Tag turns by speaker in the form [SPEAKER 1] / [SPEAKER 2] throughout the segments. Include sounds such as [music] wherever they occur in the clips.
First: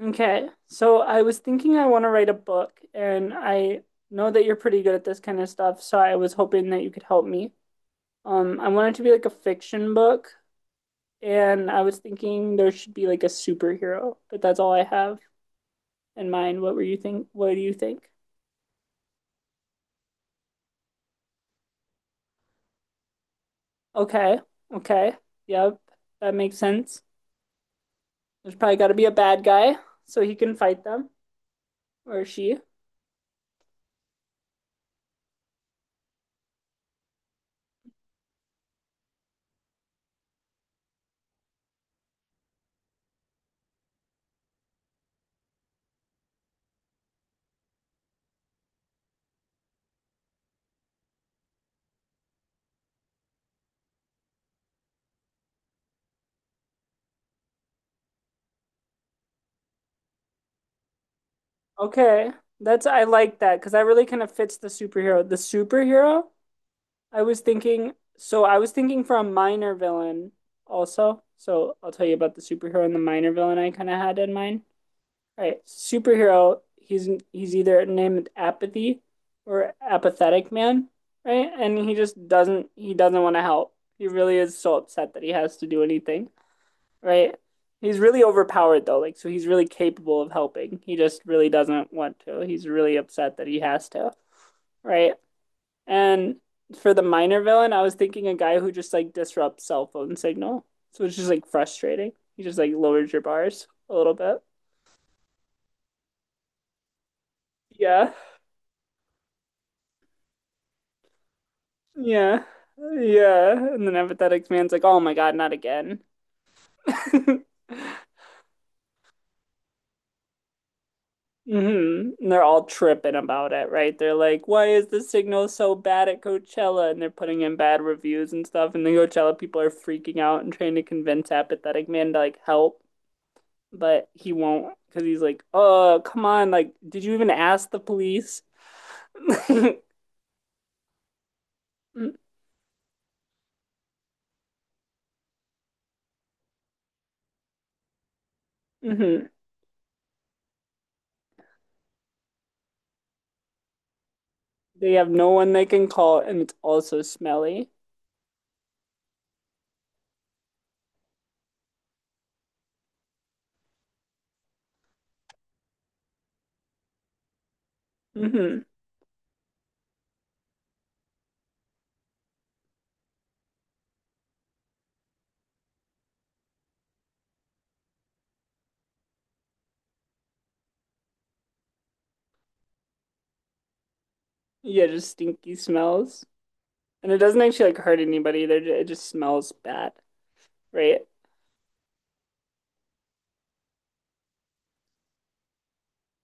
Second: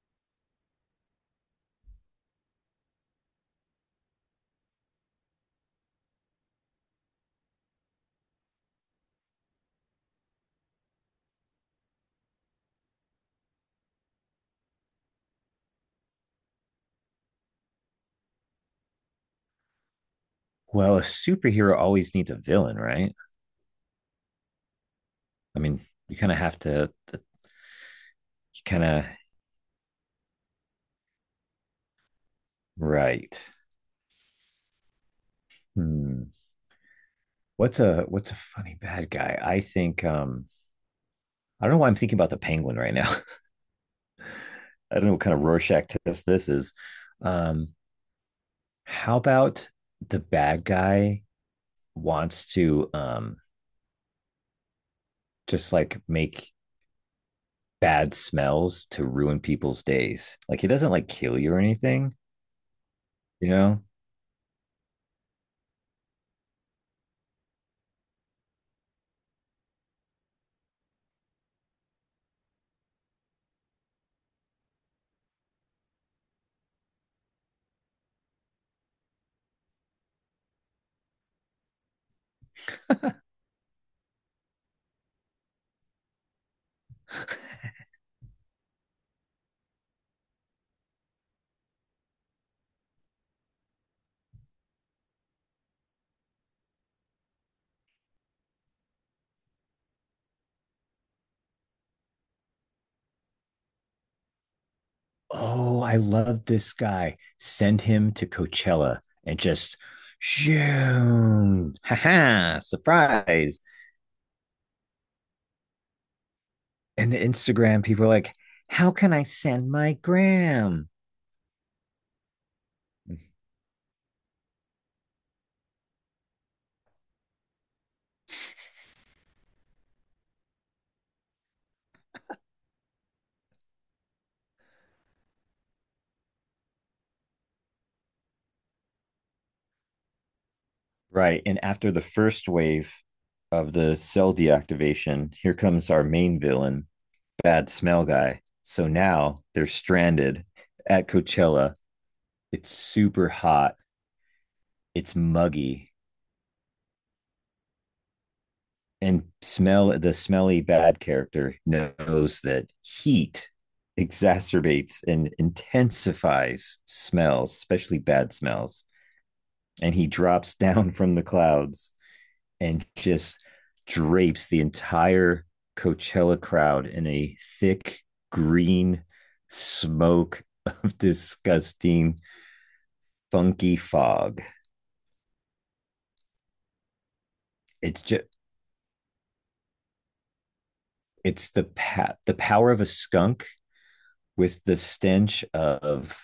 [SPEAKER 1] Okay, so I was thinking I want to write a book, and I know that you're pretty good at this kind of stuff, so I was hoping that you could help me. I want it to be like a fiction book, and I was thinking there should be like a superhero, but that's all I have in mind. What were you think? What do you think?
[SPEAKER 2] Well, a superhero always needs a villain, right?
[SPEAKER 1] Okay, okay,
[SPEAKER 2] I
[SPEAKER 1] yep,
[SPEAKER 2] mean, you kind
[SPEAKER 1] that
[SPEAKER 2] of
[SPEAKER 1] makes
[SPEAKER 2] have to,
[SPEAKER 1] sense.
[SPEAKER 2] you
[SPEAKER 1] There's probably
[SPEAKER 2] kind
[SPEAKER 1] got to be
[SPEAKER 2] of,
[SPEAKER 1] a bad guy so he can fight them or she.
[SPEAKER 2] right. Hmm. What's a funny bad guy? I think I don't know why I'm thinking about the penguin right now. [laughs] I don't know what kind of Rorschach test this is. Um how about the bad guy wants to just like make bad smells to ruin people's days? Like he doesn't like kill you or anything,
[SPEAKER 1] Okay. That's I like
[SPEAKER 2] you
[SPEAKER 1] that because that
[SPEAKER 2] know?
[SPEAKER 1] really kind of fits the superhero. So I was thinking for a minor villain also. So I'll tell you about the superhero and the minor villain I kind of had in mind. All right, superhero, he's either named Apathy or Apathetic Man, right? And he doesn't want to help. He really is so upset that he has to do anything, right? He's really overpowered though, like so he's really capable of helping. He just really doesn't want to. He's really upset that he has to, right? And for the minor villain, I was thinking a guy who just like disrupts cell phone signal. So it's just like frustrating. He just like lowers your bars a little bit.
[SPEAKER 2] Oh, I love this guy. Send
[SPEAKER 1] Yeah.
[SPEAKER 2] him to Coachella and just shoom. Ha
[SPEAKER 1] Yeah.
[SPEAKER 2] ha,
[SPEAKER 1] Yeah.
[SPEAKER 2] surprise.
[SPEAKER 1] And then Empathetic Man's like, oh my God, not again.
[SPEAKER 2] And the
[SPEAKER 1] [laughs]
[SPEAKER 2] Instagram people are like, how can I send my gram?
[SPEAKER 1] Mhm. And they're all tripping about it, right? They're like, why is the signal so bad at Coachella? And they're putting in bad reviews and stuff. And the Coachella people are freaking out and trying to convince Apathetic Man to like help, but he won't because he's like, oh, come on. Like, did you even ask the police? [laughs]
[SPEAKER 2] Right. And after the first wave of the cell deactivation, here comes our main villain, Bad Smell Guy. So
[SPEAKER 1] Hmm.
[SPEAKER 2] now they're stranded at Coachella. It's super hot.
[SPEAKER 1] They have
[SPEAKER 2] It's
[SPEAKER 1] no one they can
[SPEAKER 2] muggy.
[SPEAKER 1] call, and it's also smelly.
[SPEAKER 2] And smell the smelly bad character knows that heat exacerbates and intensifies smells, especially bad
[SPEAKER 1] Hmm.
[SPEAKER 2] smells. And he drops [laughs] down from the clouds and just drapes the entire Coachella crowd in a thick green smoke of [laughs] disgusting funky fog.
[SPEAKER 1] Yeah, just stinky smells. And it doesn't actually like hurt
[SPEAKER 2] It's just
[SPEAKER 1] anybody. They it just smells bad, right?
[SPEAKER 2] it's the the power of a skunk with the stench of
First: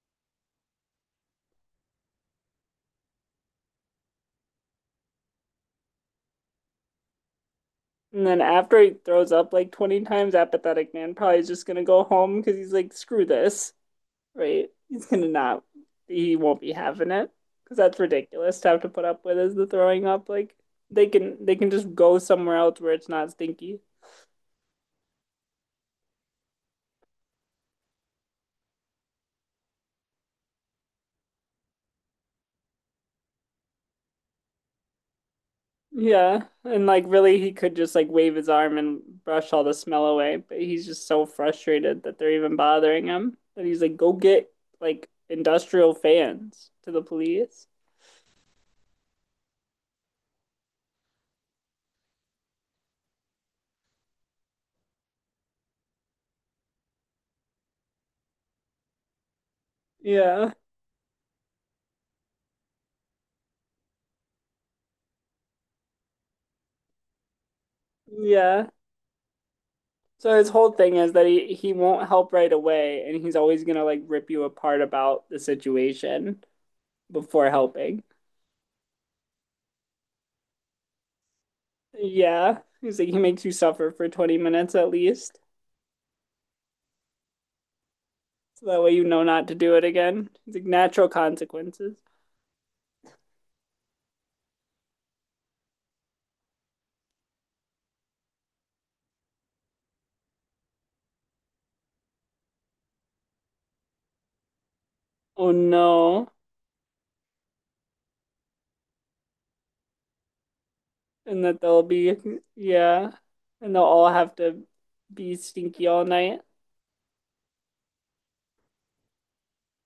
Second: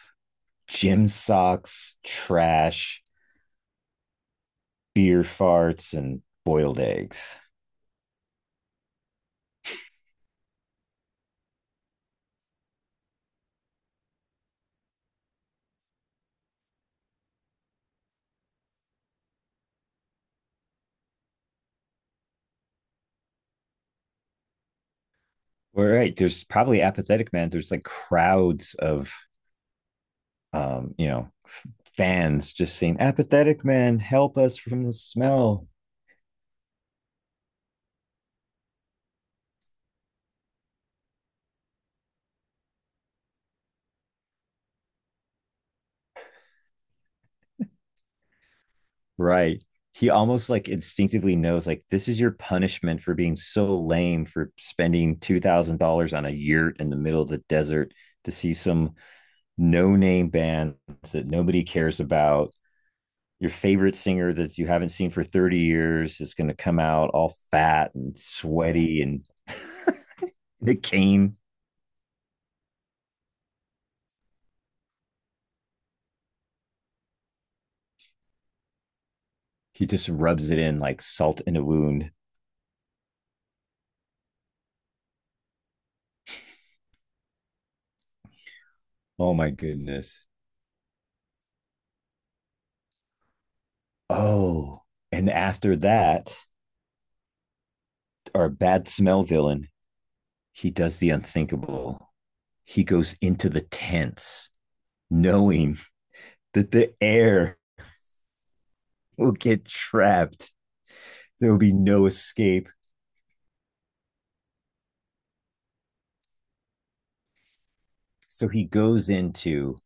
[SPEAKER 2] gym socks, trash, beer farts, and boiled eggs.
[SPEAKER 1] And then after he throws up like 20 times, Apathetic Man probably is just gonna go home because he's like, screw this, right? He's gonna not, he won't be having it because that's ridiculous to have to put up with is the throwing up. Like they can just go somewhere else where it's not stinky.
[SPEAKER 2] We Right. There's probably apathetic man. There's like crowds of um, you know, fans just saying, Apathetic man, help us from the smell.
[SPEAKER 1] Yeah, and like really, he could just like wave his arm and brush all the smell away, but he's just so frustrated that they're even bothering him that he's like, go get like industrial fans to the police.
[SPEAKER 2] Right. He almost like instinctively knows like this is your punishment for being so lame for spending $2,000 on a yurt in the middle of the desert to see some no-name
[SPEAKER 1] Yeah,
[SPEAKER 2] band that nobody cares about, your favorite singer that you haven't seen for 30 years is going to come out all fat and
[SPEAKER 1] yeah.
[SPEAKER 2] sweaty and
[SPEAKER 1] So his whole
[SPEAKER 2] Nick
[SPEAKER 1] thing is that
[SPEAKER 2] Kane,
[SPEAKER 1] he won't help right away, and he's always gonna like rip you apart about the situation before helping.
[SPEAKER 2] he just rubs it in like salt in a wound.
[SPEAKER 1] Yeah, he's like he makes you suffer for 20 minutes at least, so that way you know
[SPEAKER 2] Oh
[SPEAKER 1] not
[SPEAKER 2] my
[SPEAKER 1] to do it
[SPEAKER 2] goodness.
[SPEAKER 1] again. It's like natural consequences.
[SPEAKER 2] Oh, and after that, our bad smell villain, he does the unthinkable. He goes into the tents
[SPEAKER 1] Oh
[SPEAKER 2] knowing
[SPEAKER 1] no,
[SPEAKER 2] that the air will get trapped,
[SPEAKER 1] and
[SPEAKER 2] there will
[SPEAKER 1] that
[SPEAKER 2] be
[SPEAKER 1] they'll
[SPEAKER 2] no
[SPEAKER 1] be,
[SPEAKER 2] escape.
[SPEAKER 1] yeah, and they'll all have to be stinky all night
[SPEAKER 2] So he goes into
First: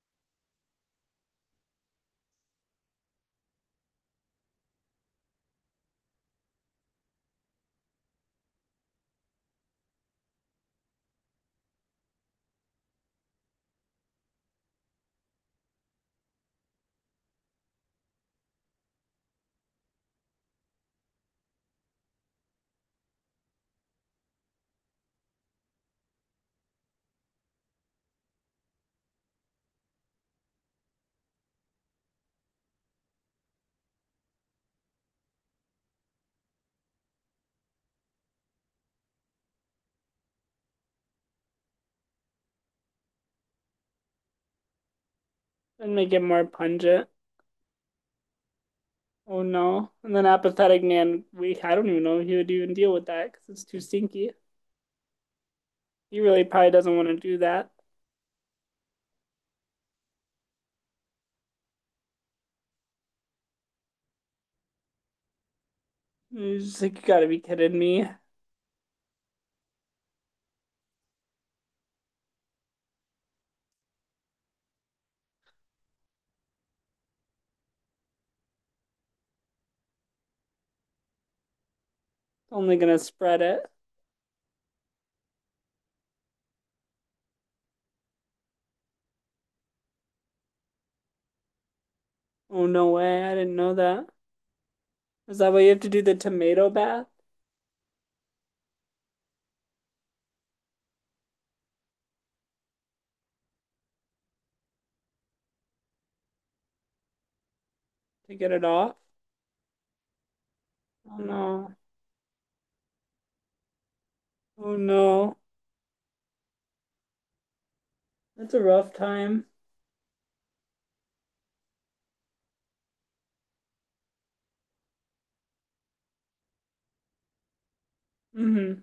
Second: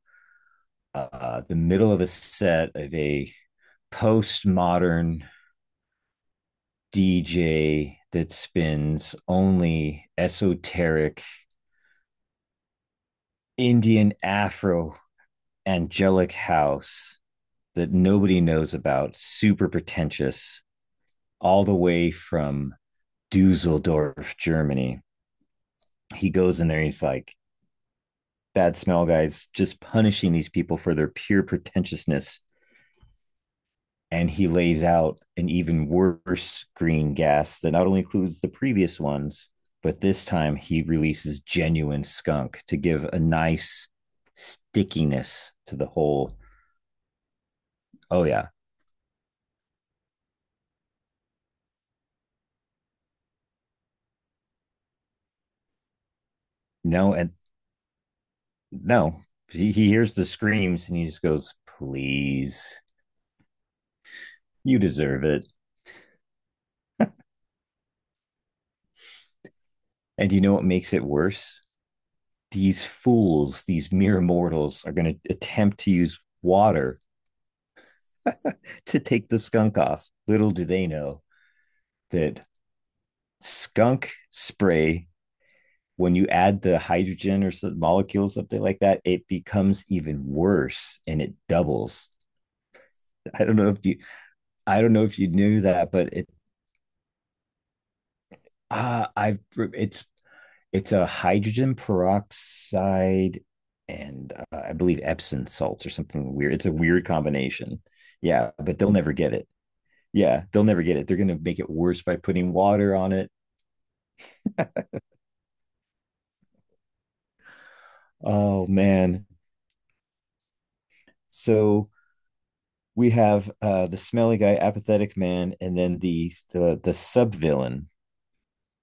[SPEAKER 2] the middle of a set of a postmodern DJ that spins only esoteric Indian Afro angelic house that nobody knows about, super pretentious, all the way from Dusseldorf, Germany. He goes in there, he's like, Bad smell guys just punishing these people for their pure pretentiousness, and he lays out an even worse green gas that not only includes the previous ones, but this time he releases genuine skunk to give a nice stickiness to the
[SPEAKER 1] and make it
[SPEAKER 2] whole.
[SPEAKER 1] more pungent.
[SPEAKER 2] Oh yeah,
[SPEAKER 1] Oh no. And then Apathetic Man, we I don't even know if he would even deal with that because it's too stinky. He really probably doesn't want
[SPEAKER 2] no,
[SPEAKER 1] to
[SPEAKER 2] and
[SPEAKER 1] do that.
[SPEAKER 2] no. He hears the screams and he just goes, "Please, you deserve it."
[SPEAKER 1] He's just like, you gotta be kidding me.
[SPEAKER 2] And you know what makes it worse? These fools, these mere mortals, are going to attempt to use water to take the skunk off. Little do they know that
[SPEAKER 1] Only gonna spread it.
[SPEAKER 2] skunk spray, when you add the hydrogen or some molecule something like that, it becomes even worse and it doubles.
[SPEAKER 1] Oh no way, I
[SPEAKER 2] I
[SPEAKER 1] didn't
[SPEAKER 2] don't know
[SPEAKER 1] know
[SPEAKER 2] if you
[SPEAKER 1] that.
[SPEAKER 2] I don't know if you
[SPEAKER 1] Is that
[SPEAKER 2] knew
[SPEAKER 1] why you have to
[SPEAKER 2] that,
[SPEAKER 1] do
[SPEAKER 2] but
[SPEAKER 1] the
[SPEAKER 2] it
[SPEAKER 1] tomato bath
[SPEAKER 2] ah I've it's it's a hydrogen peroxide and I believe epsom salts or something weird, it's a weird combination.
[SPEAKER 1] to
[SPEAKER 2] yeah
[SPEAKER 1] get it
[SPEAKER 2] but they'll
[SPEAKER 1] off?
[SPEAKER 2] never get it yeah, they'll never get it,
[SPEAKER 1] Oh
[SPEAKER 2] they're going to make it
[SPEAKER 1] no.
[SPEAKER 2] worse by putting water on it.
[SPEAKER 1] Oh
[SPEAKER 2] [laughs]
[SPEAKER 1] no. That's a
[SPEAKER 2] Oh
[SPEAKER 1] rough
[SPEAKER 2] man.
[SPEAKER 1] time.
[SPEAKER 2] So we have the smelly guy, apathetic man, and then the sub villain.
[SPEAKER 1] Hmm.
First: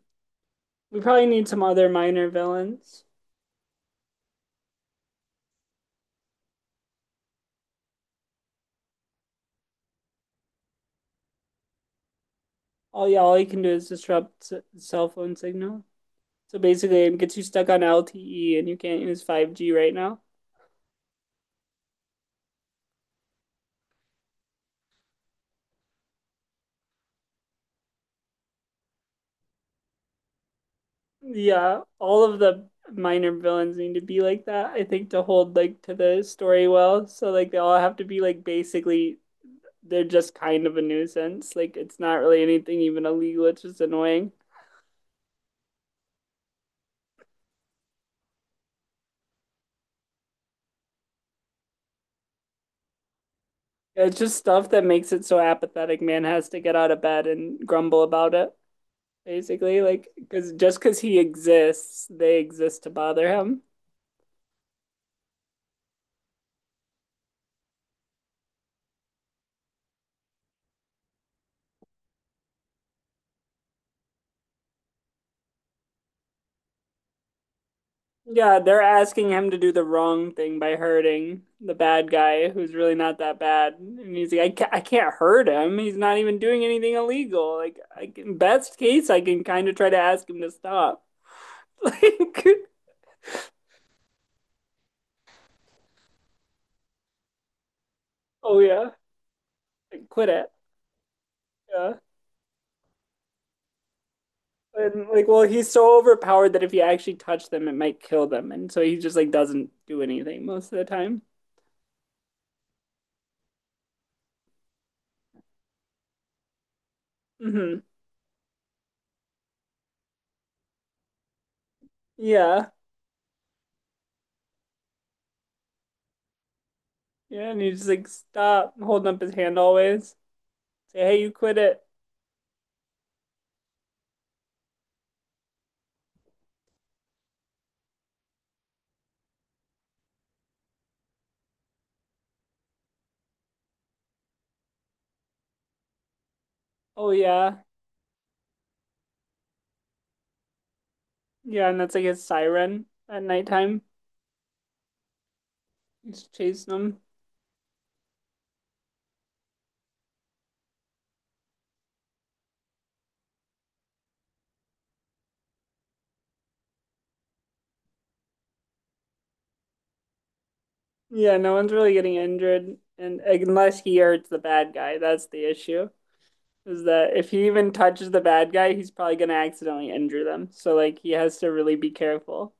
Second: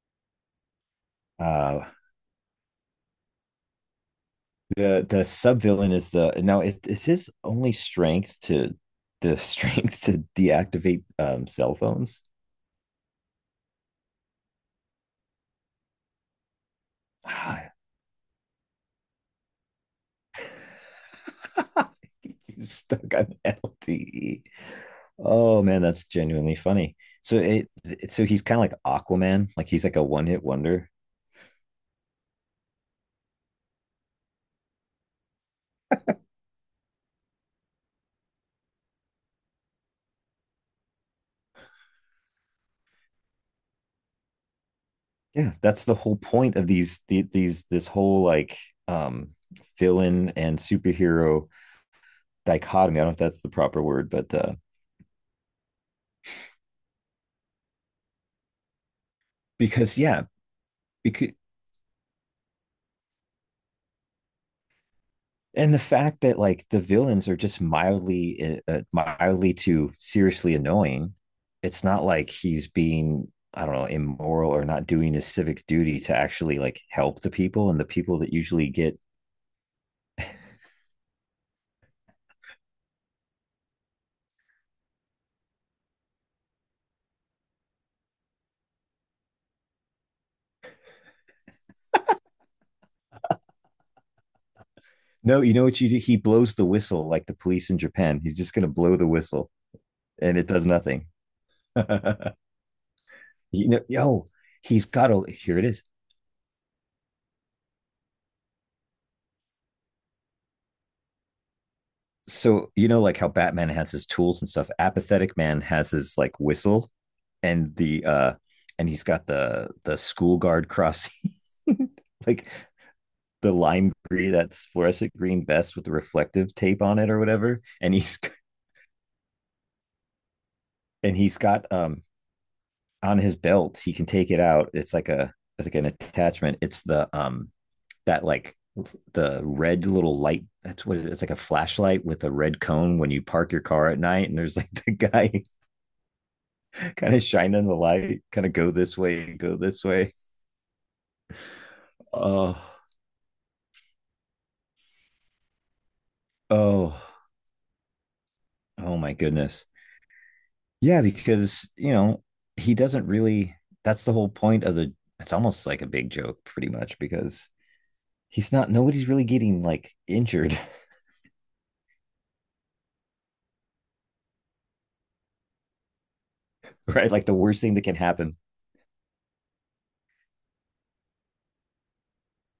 [SPEAKER 1] We probably need some
[SPEAKER 2] Uh,
[SPEAKER 1] other minor villains.
[SPEAKER 2] the sub villain is the now it is his only strength to the [laughs] strength to deactivate cell phones.
[SPEAKER 1] All yeah, all he can do is disrupt s cell phone signal. So basically, it gets you stuck
[SPEAKER 2] Ah,
[SPEAKER 1] on LTE and you can't use 5G right now.
[SPEAKER 2] [laughs] he's stuck on LTE. Oh man, that's genuinely funny. So it so he's kind of like Aquaman, like he's like a one hit wonder.
[SPEAKER 1] Yeah, all of the minor villains need to be like that, I think, to hold like to the story well. So like they all have to be like basically they're just kind of a nuisance. Like it's not really anything even illegal, it's just annoying.
[SPEAKER 2] Yeah, that's the whole point of these the, these this whole like um villain and superhero dichotomy. I don't know if that's the proper word,
[SPEAKER 1] It's
[SPEAKER 2] but
[SPEAKER 1] just stuff that makes it so Apathetic Man has to get out of bed and grumble about it, basically.
[SPEAKER 2] because
[SPEAKER 1] Like
[SPEAKER 2] yeah,
[SPEAKER 1] because just because he
[SPEAKER 2] because
[SPEAKER 1] exists, they exist to bother him.
[SPEAKER 2] and the fact that like the villains are just mildly mildly to seriously annoying. It's not like he's being, I don't know, immoral or not doing his civic duty to actually like help the people and the people that
[SPEAKER 1] Yeah,
[SPEAKER 2] usually
[SPEAKER 1] they're
[SPEAKER 2] get.
[SPEAKER 1] asking him to do the wrong thing by hurting the bad guy who's really not that bad. And he's like, I can't hurt him. He's not even doing anything illegal. Like, I can, best case, I can kind of try to ask him to stop. [laughs] Like,
[SPEAKER 2] No, you know what you do? He blows the whistle like the police in Japan. He's just
[SPEAKER 1] oh
[SPEAKER 2] gonna
[SPEAKER 1] yeah,
[SPEAKER 2] blow the whistle,
[SPEAKER 1] like, quit
[SPEAKER 2] and it
[SPEAKER 1] it.
[SPEAKER 2] does nothing. [laughs] You
[SPEAKER 1] Yeah.
[SPEAKER 2] know, yo, he's got
[SPEAKER 1] And
[SPEAKER 2] to,
[SPEAKER 1] like, well,
[SPEAKER 2] here it
[SPEAKER 1] he's
[SPEAKER 2] is.
[SPEAKER 1] so overpowered that if he actually touched them, it might kill them. And so he just like doesn't do anything most of the time.
[SPEAKER 2] So you know like how batman has his tools and stuff, apathetic man has his like whistle, and
[SPEAKER 1] Hmm.
[SPEAKER 2] the and he's got the school guard crossing, [laughs] like
[SPEAKER 1] Yeah.
[SPEAKER 2] the lime green, that's fluorescent green vest with the reflective tape on it or
[SPEAKER 1] Yeah.
[SPEAKER 2] whatever,
[SPEAKER 1] And he's just
[SPEAKER 2] and
[SPEAKER 1] like,
[SPEAKER 2] he's,
[SPEAKER 1] stop holding up his hand always. Say,
[SPEAKER 2] and
[SPEAKER 1] hey, you
[SPEAKER 2] he's
[SPEAKER 1] quit
[SPEAKER 2] got
[SPEAKER 1] it.
[SPEAKER 2] on his belt, he can take it out, it's like an attachment, it's the that like the red little light, that's what it is. It's like a flashlight with a red cone when you park your car at night and there's like [laughs] the guy
[SPEAKER 1] Oh
[SPEAKER 2] kind of shine
[SPEAKER 1] yeah.
[SPEAKER 2] in the light, kind of go this way, go this way.
[SPEAKER 1] Yeah, and that's like a
[SPEAKER 2] Oh,
[SPEAKER 1] siren at nighttime. It's chasing
[SPEAKER 2] oh,
[SPEAKER 1] them.
[SPEAKER 2] oh my goodness. Yeah, because, you know, he doesn't really, that's the whole point of the, it's almost like a big joke, pretty much, because he's not, nobody's really getting like injured,
[SPEAKER 1] Yeah, no one's really getting injured, and like, unless he hurts the bad guy, that's the issue. Is
[SPEAKER 2] [laughs] right?
[SPEAKER 1] that
[SPEAKER 2] Like
[SPEAKER 1] if
[SPEAKER 2] the
[SPEAKER 1] he
[SPEAKER 2] worst
[SPEAKER 1] even
[SPEAKER 2] thing that can
[SPEAKER 1] touches the
[SPEAKER 2] happen.
[SPEAKER 1] bad guy, he's probably gonna accidentally injure them. So like he has to really be careful.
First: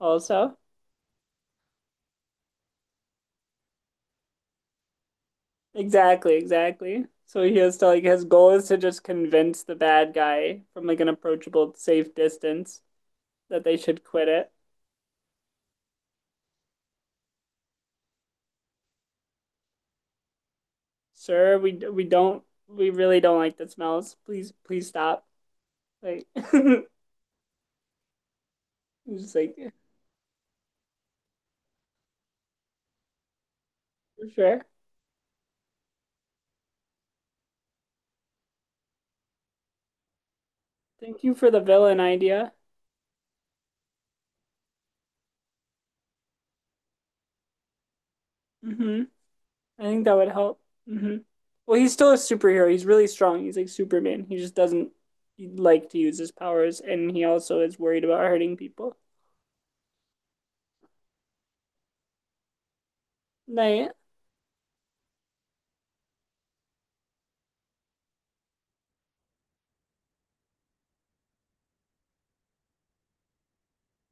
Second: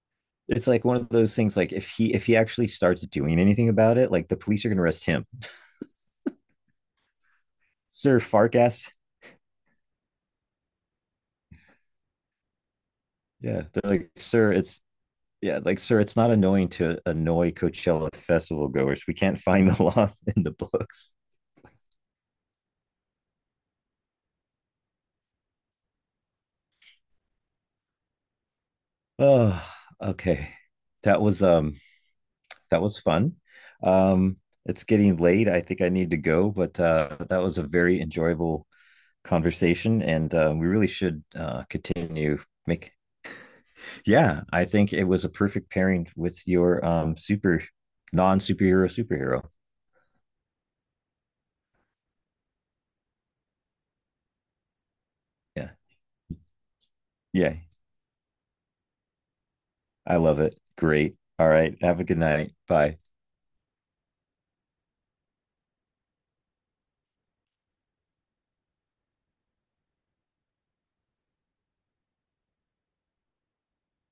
[SPEAKER 1] Also,
[SPEAKER 2] It's like one of those things, like if he actually starts doing anything about it, like the police are going to arrest him.
[SPEAKER 1] exactly, exactly. So he has to like
[SPEAKER 2] Sir
[SPEAKER 1] his goal is to
[SPEAKER 2] Farkas.
[SPEAKER 1] just convince the bad guy from like an approachable, safe distance that
[SPEAKER 2] Yeah.
[SPEAKER 1] they
[SPEAKER 2] They're
[SPEAKER 1] should
[SPEAKER 2] like,
[SPEAKER 1] quit it.
[SPEAKER 2] sir, it's yeah, like sir, it's not annoying to annoy Coachella festival goers. We can't find the [laughs] law in the books.
[SPEAKER 1] Sir, we really don't like the smells. Please, please stop. Like, [laughs] I'm just like,
[SPEAKER 2] Oh, okay. That was um that was fun.
[SPEAKER 1] for
[SPEAKER 2] Um
[SPEAKER 1] sure.
[SPEAKER 2] it's getting late. I think I need to go, but that was a very enjoyable conversation and we really
[SPEAKER 1] Thank
[SPEAKER 2] should
[SPEAKER 1] you for the villain
[SPEAKER 2] continue,
[SPEAKER 1] idea.
[SPEAKER 2] make, yeah, I think it was a perfect pairing with your super non-superhero
[SPEAKER 1] Hmm.
[SPEAKER 2] superhero.
[SPEAKER 1] I think that would help. Hmm. Well, he's still a superhero. He's really strong. He's like Superman. He just doesn't
[SPEAKER 2] Yeah.
[SPEAKER 1] like to use his powers, and he
[SPEAKER 2] Yeah.
[SPEAKER 1] also is worried about hurting people.
[SPEAKER 2] I love it. Great. All right. Have a good night. Bye.
[SPEAKER 1] Like,